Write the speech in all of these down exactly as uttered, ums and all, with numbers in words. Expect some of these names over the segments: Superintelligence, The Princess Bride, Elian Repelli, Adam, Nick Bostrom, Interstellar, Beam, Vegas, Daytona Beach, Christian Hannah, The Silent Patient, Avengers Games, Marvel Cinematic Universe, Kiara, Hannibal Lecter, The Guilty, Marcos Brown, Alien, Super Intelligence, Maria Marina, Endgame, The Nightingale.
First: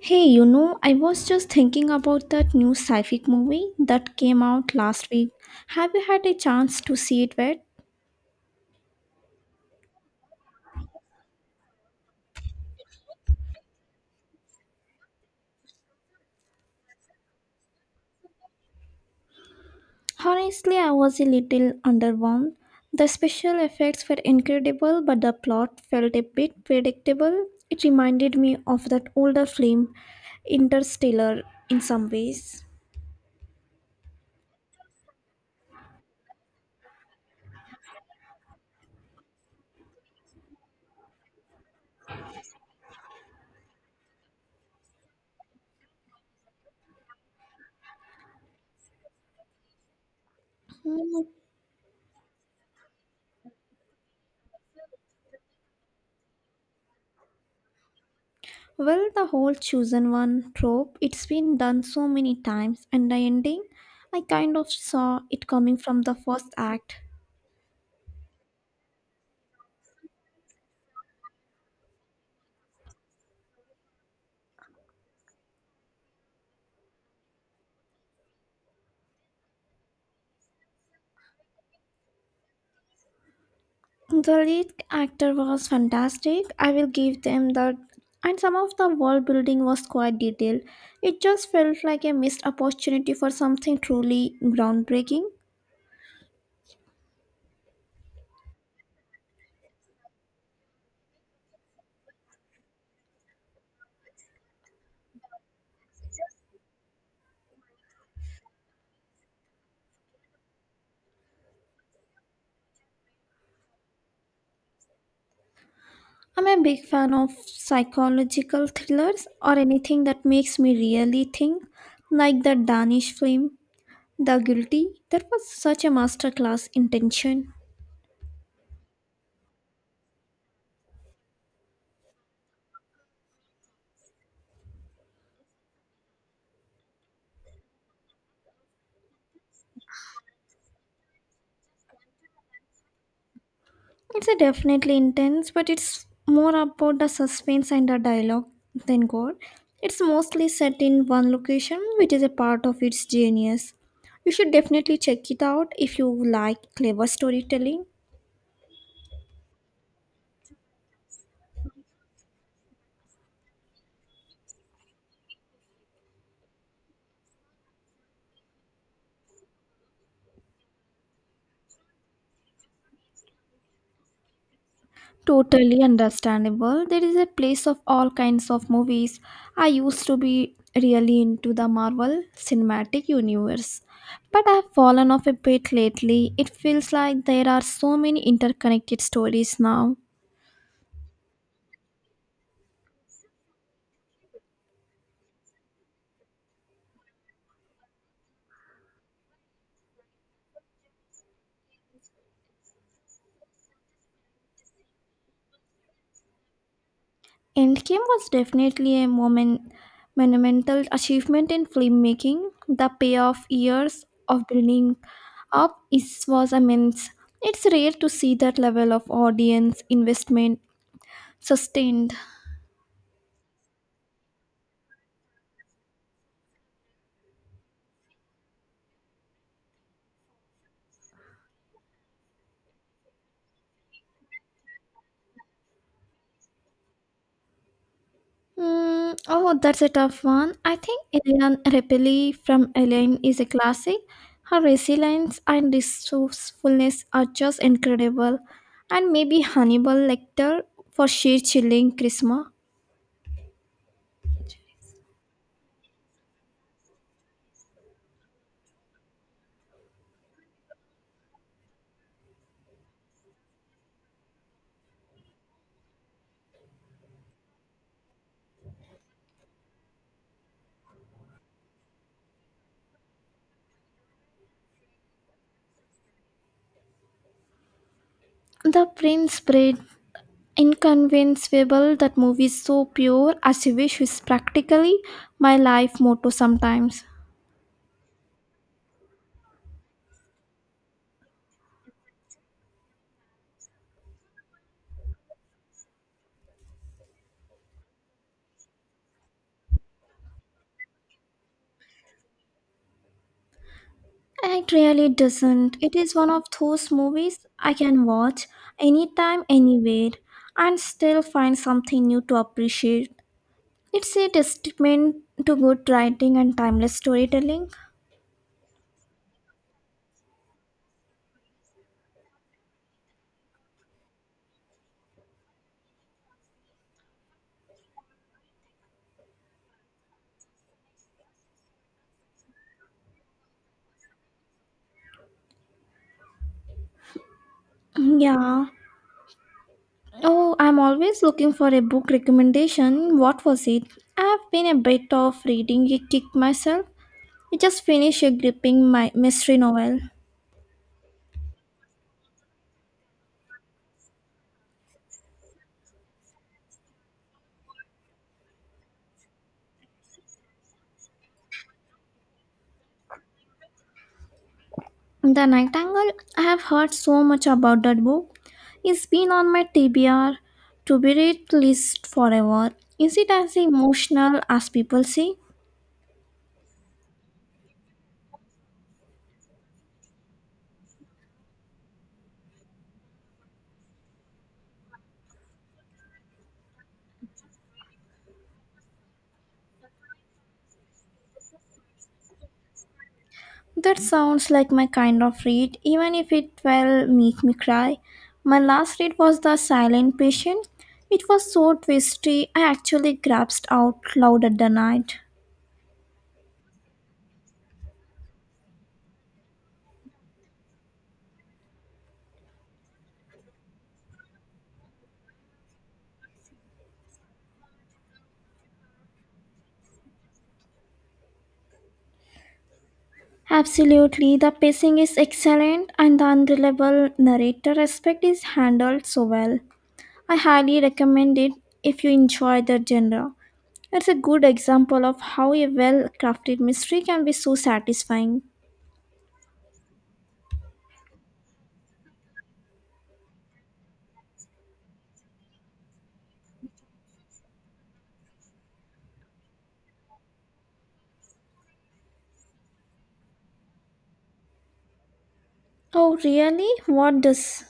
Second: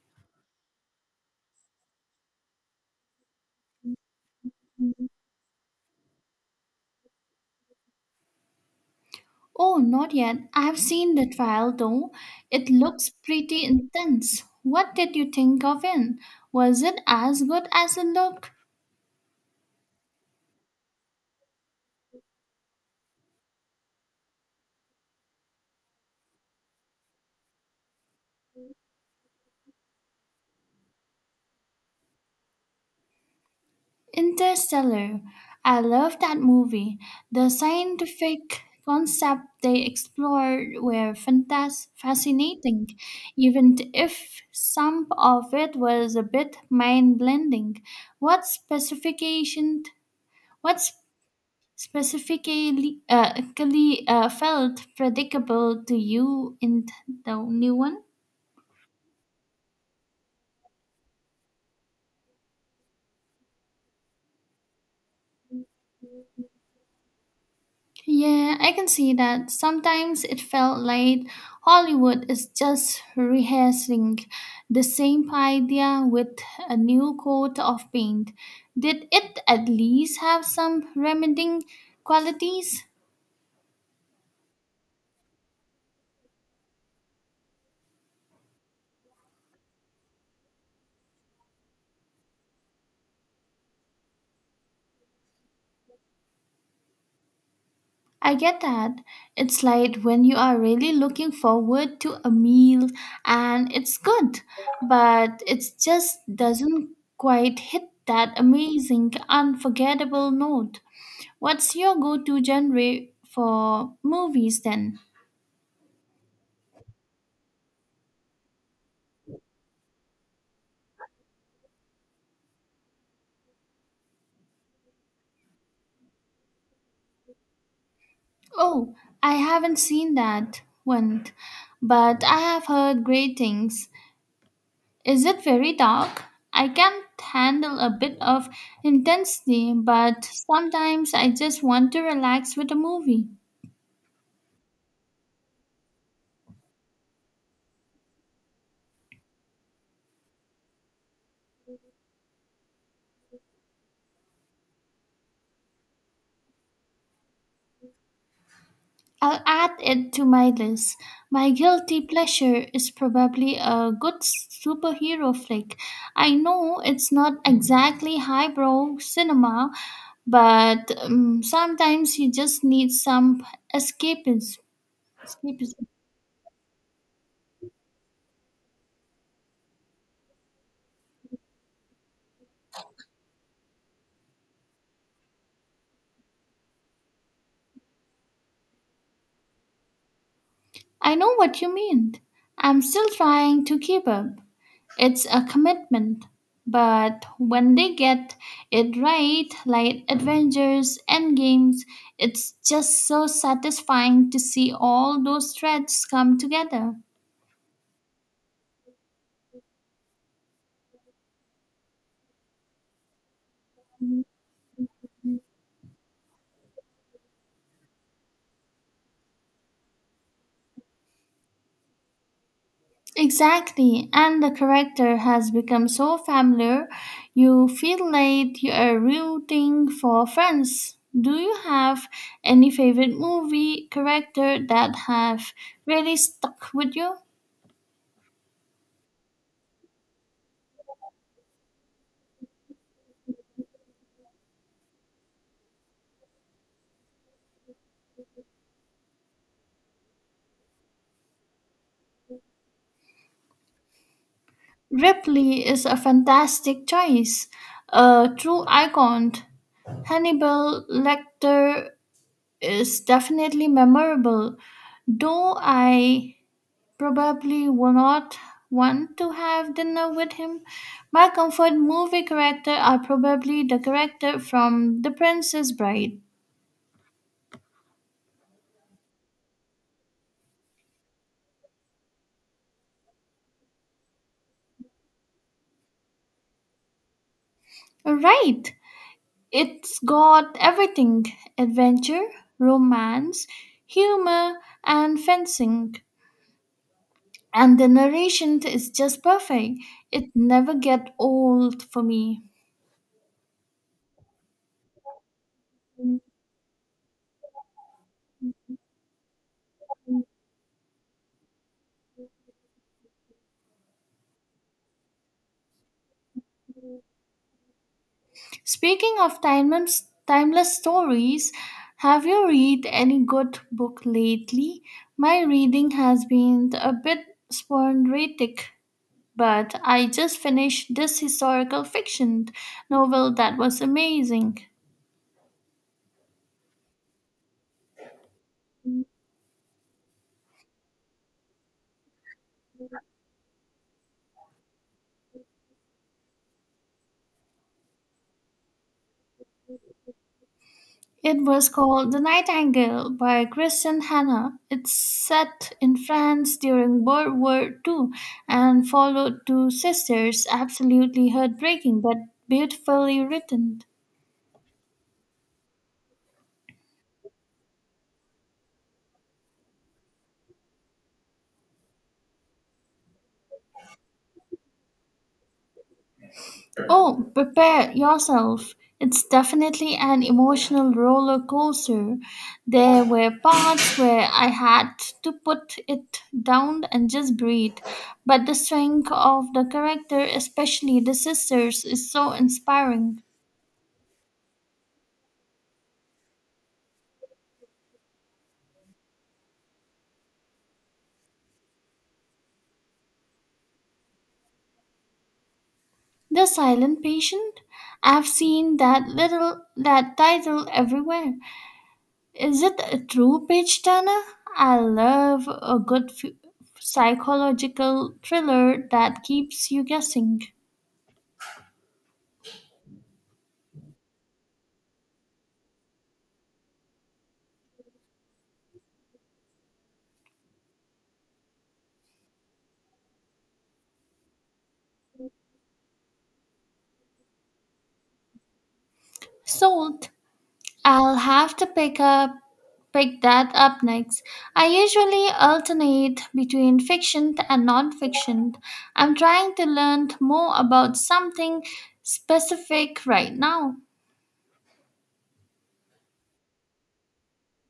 Hey, you know, I was just thinking about that new sci-fi movie that came out last week. Have you had a chance to see it yet? Oh, not yet. I have seen the trial though. It looks pretty intense. What did you think of it? Was it as good as it looked? Honestly, I was a little underwhelmed. The special effects were incredible, but the plot felt a bit predictable. It reminded me of that older film, Interstellar, in some ways. Interstellar. I love that movie. The scientific concept they explored were fantas- fascinating, even if some of it was a bit mind-blending. What specification? What specifically uh, clearly, uh, felt predictable to you in the new one? Well, the whole chosen one trope, it's been done so many times, and the ending, I kind of saw it coming from the first act. Yeah, I can see that. Sometimes it felt like Hollywood is just rehearsing the same idea with a new coat of paint. Did it at least have some remedying qualities? The lead actor was fantastic, I will give them that. And some of the world building was quite detailed. It just felt like a missed opportunity for something truly groundbreaking. I get that. It's like when you are really looking forward to a meal and it's good, but it just doesn't quite hit that amazing, unforgettable note. What's your go to genre for movies then? I'm a big fan of psychological thrillers or anything that makes me really think, like the Danish film The Guilty. That was such a masterclass in tension. Oh, I haven't seen that one, but I have heard great things. Is it very dark? I can handle a bit of intensity, but sometimes I just want to relax with a movie. It's a definitely intense, but it's more about the suspense and the dialogue than gore. It's mostly set in one location, which is a part of its genius. You should definitely check it out if you like clever storytelling. I'll add it to my list. My guilty pleasure is probably a good superhero flick. I know it's not exactly highbrow cinema, but um, sometimes you just need some escapism. Totally escapism. understandable. There is a place of all kinds of movies. I used to be really into the Marvel Cinematic Universe, but I've fallen off a bit lately. It feels like there are so many interconnected stories now. I know what you mean. I'm still trying to keep up. It's a commitment, but when they get it right, like Avengers Games, it's just so satisfying to see all those threads come together. Endgame was definitely a moment, monumental achievement in filmmaking. The payoff years of building up is, was immense. It's rare to see that level of audience investment sustained. Exactly, and the character has become so familiar, you feel like you are rooting for friends. Do you have any favorite movie character that have really stuck with you? Mm, oh, that's a tough one. I think Elian Repelli from Alien is a classic. Her resilience and resourcefulness are just incredible. And maybe Hannibal Lecter for sheer chilling charisma. Ripley is a fantastic choice, a true icon. Hannibal Lecter is definitely memorable, though I probably will not want to have dinner with him. My comfort movie character are probably the character from The Princess Bride. The Prince Bride. Inconceivable. That movie is so pure. As you wish is practically my life motto sometimes. Right, it's got everything adventure, romance, humor, and fencing, and the narration is just perfect. It never get old for me. It really doesn't. It is one of those movies I can watch anytime, anywhere and still find something new to appreciate. It's a testament to good writing and timeless storytelling. Speaking of timeless timeless stories, have you read any good book lately? My reading has been a bit sporadic, but I just finished this historical fiction novel that was amazing. Yeah. Oh, I'm always looking for a book recommendation. What was it? I've been a bit of reading a kick myself. I just finished a gripping my mystery novel. It was called The Nightingale by Christian Hannah. It's set in France during World War Two, and followed two sisters, absolutely heartbreaking but beautifully written. The Nightingale, I have heard so much about that book. It's been on my T B R, to be read list, forever. Is it as emotional as people say? Oh, prepare yourself. It's definitely an emotional roller coaster. There were parts where I had to put it down and just breathe. But the strength of the character, especially the sisters, is so inspiring. That sounds like my kind of read, even if it will make me cry. My last read was The Silent Patient. It was so twisty, I actually gasped out loud at the night. The Silent Patient? I've seen that little that title everywhere. Is it a true page turner? I love a good f- psychological thriller that keeps you guessing. Absolutely, the pacing is excellent and the unreliable narrator aspect is handled so well. I highly recommend it if you enjoy the genre. It's a good example of how a well crafted mystery can be so satisfying. Sold. I'll have to pick up pick that up next. I usually alternate between fiction and non-fiction. I'm trying to learn more about something specific right now. Oh, really? What does?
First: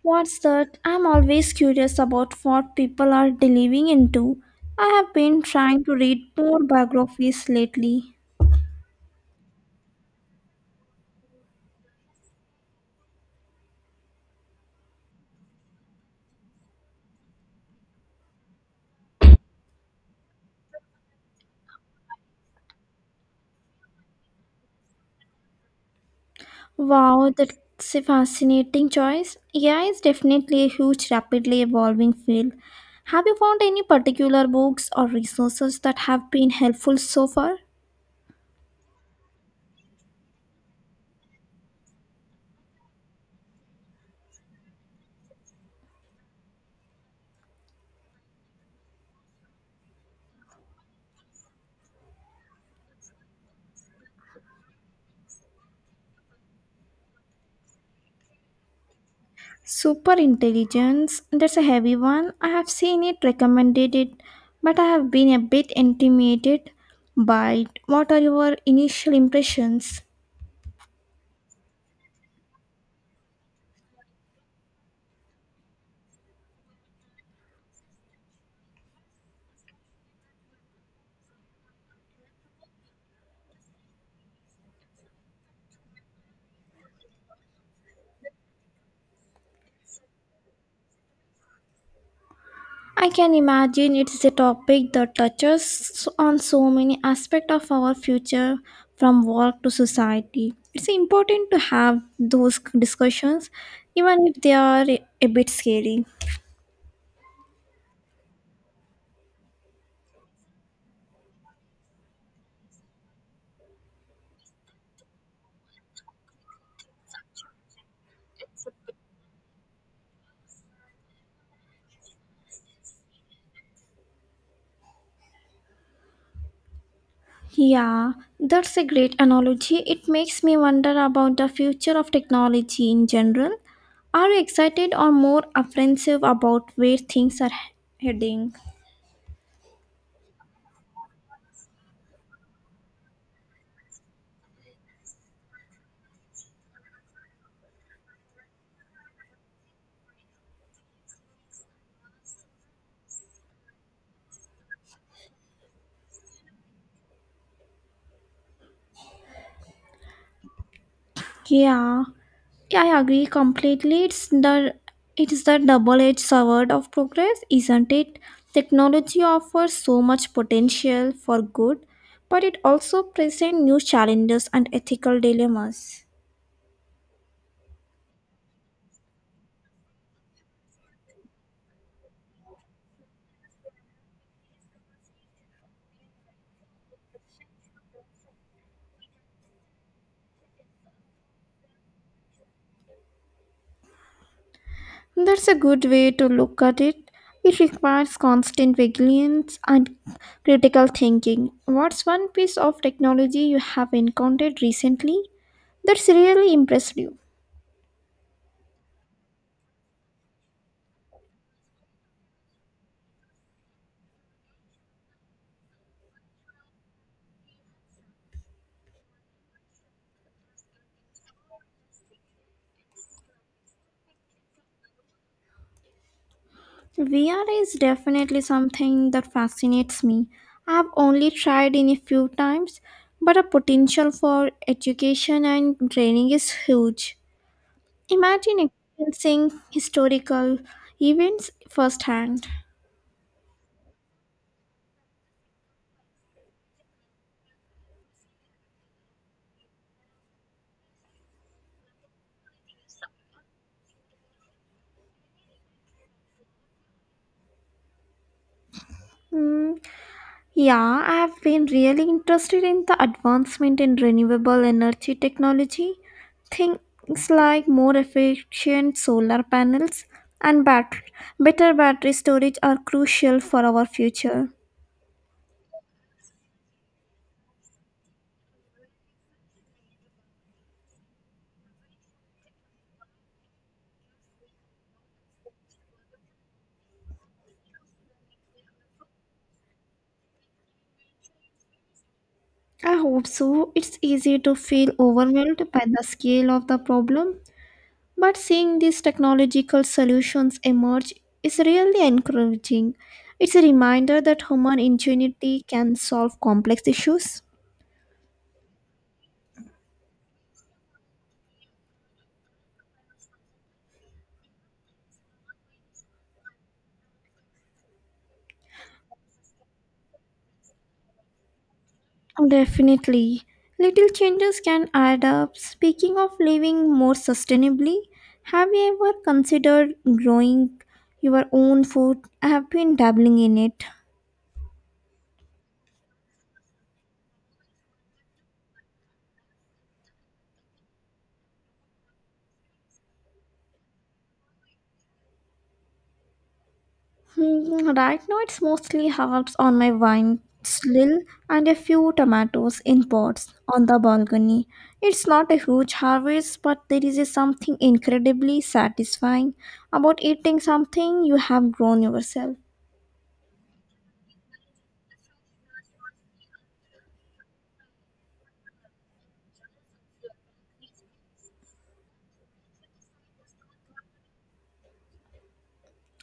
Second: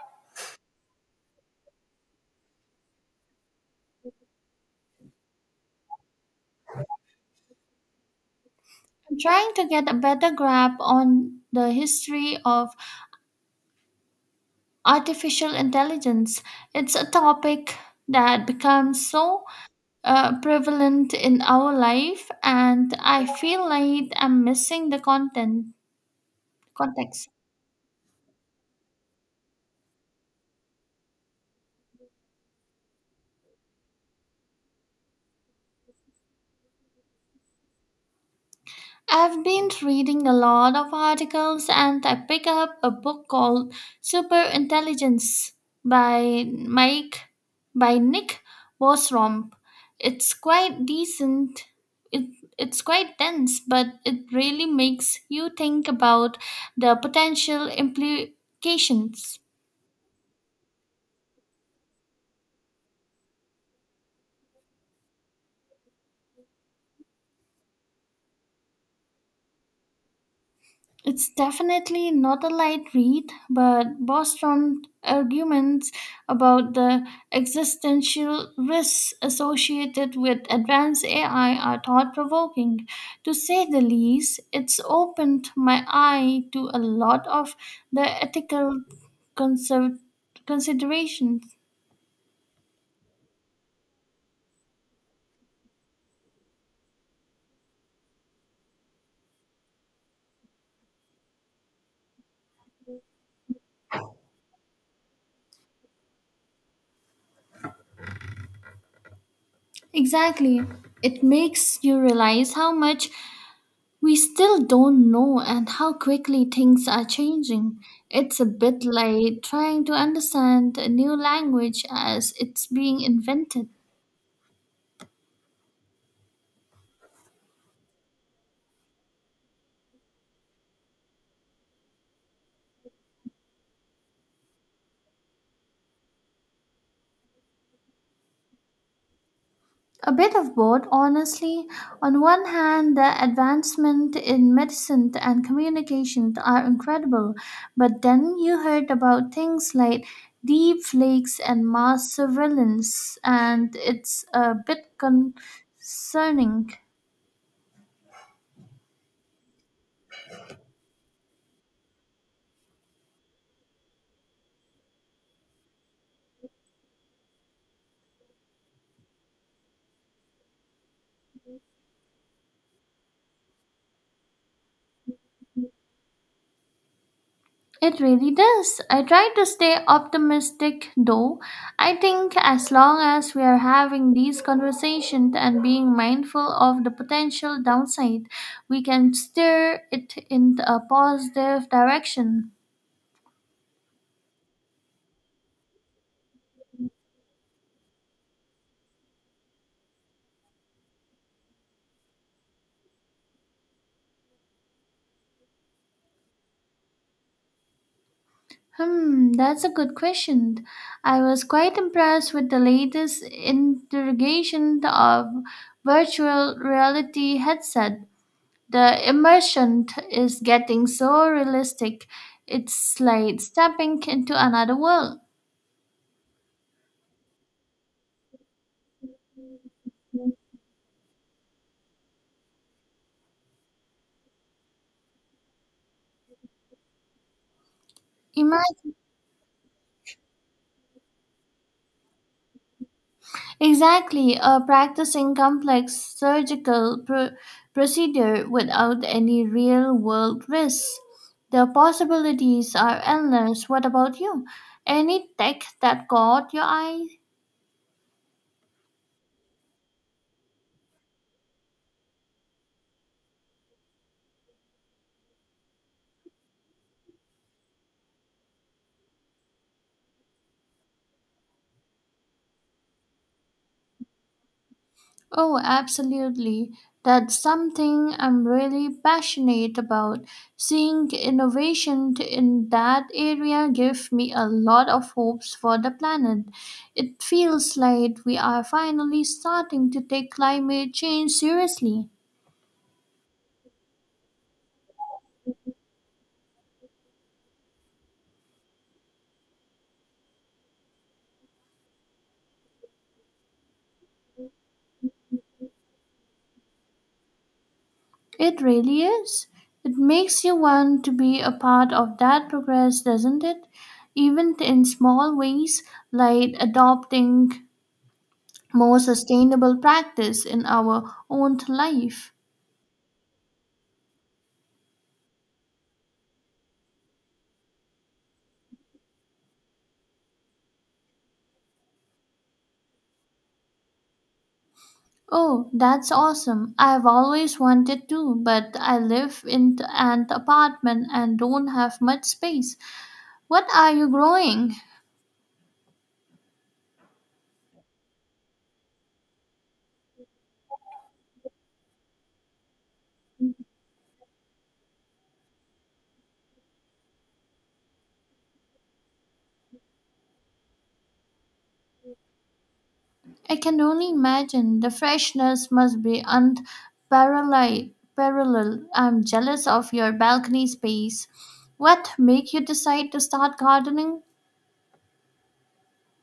What's that? I'm always curious about what people are delving into. I have been trying to read more biographies lately. I'm trying to get a better grasp on the history of artificial intelligence. It's a topic that becomes so uh, prevalent in our life, and I feel like I'm missing the content context. Wow, that's a fascinating choice. A I is definitely a huge, rapidly evolving field. Have you found any particular books or resources that have been helpful so far? I've been reading a lot of articles and I picked up a book called Super Intelligence by Mike by Nick Bostrom. It's quite decent. It, it's quite dense, but it really makes you think about the potential implications. Super intelligence, that's a heavy one. I have seen it, recommended it, but I have been a bit intimidated by it. What are your initial impressions? It's definitely not a light read, but Bostrom's arguments about the existential risks associated with advanced A I are thought provoking. To say the least, it's opened my eye to a lot of the ethical conser- considerations. I can imagine it's a topic that touches on so many aspects of our future, from work to society. It's important to have those discussions, even if they are a bit scary. Exactly. It makes you realize how much we still don't know, and how quickly things are changing. It's a bit like trying to understand a new language as it's being invented. Yeah, that's a great analogy. It makes me wonder about the future of technology in general. Are you excited or more apprehensive about where things are heading? A bit of both, honestly. On one hand, the advancement in medicine and communication are incredible, but then you heard about things like deep flakes and mass surveillance, and it's a bit concerning. Yeah, Yeah, I agree completely. It's the it is the double-edged sword of progress, isn't it? Technology offers so much potential for good, but it also presents new challenges and ethical dilemmas. It really does. I try to stay optimistic though. I think as long as we are having these conversations and being mindful of the potential downside, we can steer it in a positive direction. That's a good way to look at it. It requires constant vigilance and critical thinking. What's one piece of technology you have encountered recently that's really impressed you? Hmm, that's a good question. I was quite impressed with the latest interrogation of virtual reality headset. The immersion t- is getting so realistic. It's like stepping into another world. V R is definitely something that fascinates me. I've only tried in a few times, but the potential for education and training is huge. Imagine Imagine experiencing historical events firsthand. exactly uh, practicing complex surgical pro- procedure without any real world risks. The possibilities are endless. What about you? Any tech that caught your eye? Mm, Yeah, I have been really interested in the advancement in renewable energy technology. Things like more efficient solar panels and bat- better battery storage are crucial for our future. Oh, absolutely. That's something I'm really passionate about. Seeing innovation t- in that area gives me a lot of hopes for the planet. It feels like we are finally starting to take climate change seriously. I hope so. It's easy to feel overwhelmed by the scale of the problem, but seeing these technological solutions emerge is really encouraging. It's a reminder that human ingenuity can solve complex issues. It really is. It makes you want to be a part of that progress, doesn't it? Even in small ways, like adopting more sustainable practice in our own life. Definitely. Little changes can add up. Speaking of living more sustainably, have you ever considered growing your own food? I have been dabbling in it. Oh, that's awesome. I've always wanted to, but I live in an apartment and don't have much space. What are you growing? Hmm, right now, it's mostly herbs on my vine slill and a few tomatoes in pots on the balcony. It's not a huge harvest, but there is a something incredibly satisfying about eating something you have grown yourself. I can only imagine the freshness must be unparalleled. Parallel. I'm jealous of your balcony space. What make you decide to start gardening?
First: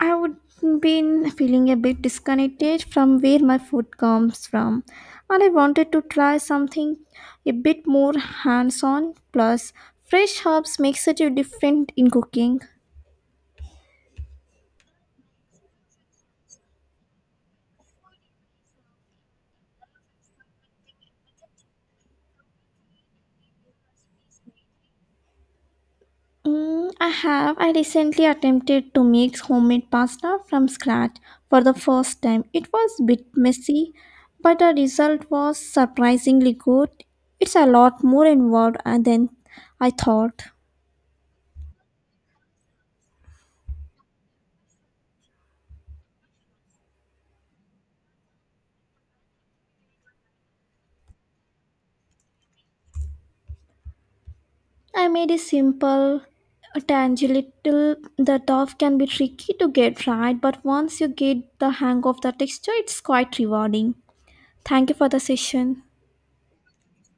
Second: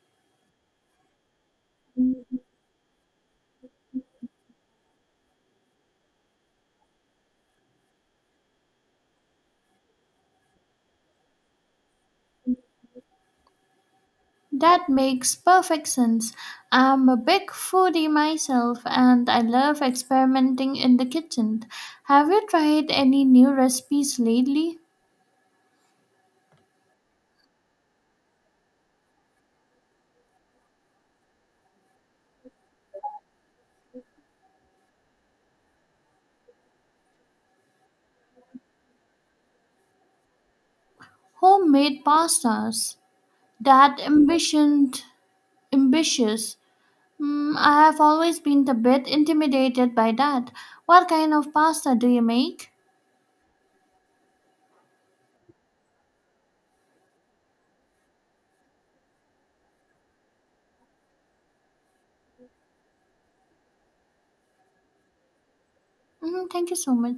I would been feeling a bit disconnected from where my food comes from, and I wanted to try something a bit more hands-on. Plus, fresh herbs make such a difference in cooking. That makes perfect sense. I'm a big foodie myself and I love experimenting in the kitchen. Have you tried any new recipes lately? Mm, I have. I recently attempted to make homemade pasta from scratch for the first time. It was a bit messy, but the result was surprisingly good. It's a lot more involved uh, than I thought. Homemade pastas. That ambition, ambitious. Mm, I have always been a bit intimidated by that. What kind of pasta do you make? I made it simple, tangible. The dough can be tricky to get right, but once you get the hang of the texture, it's quite rewarding. Thank you for the session. Mm, thank you so much.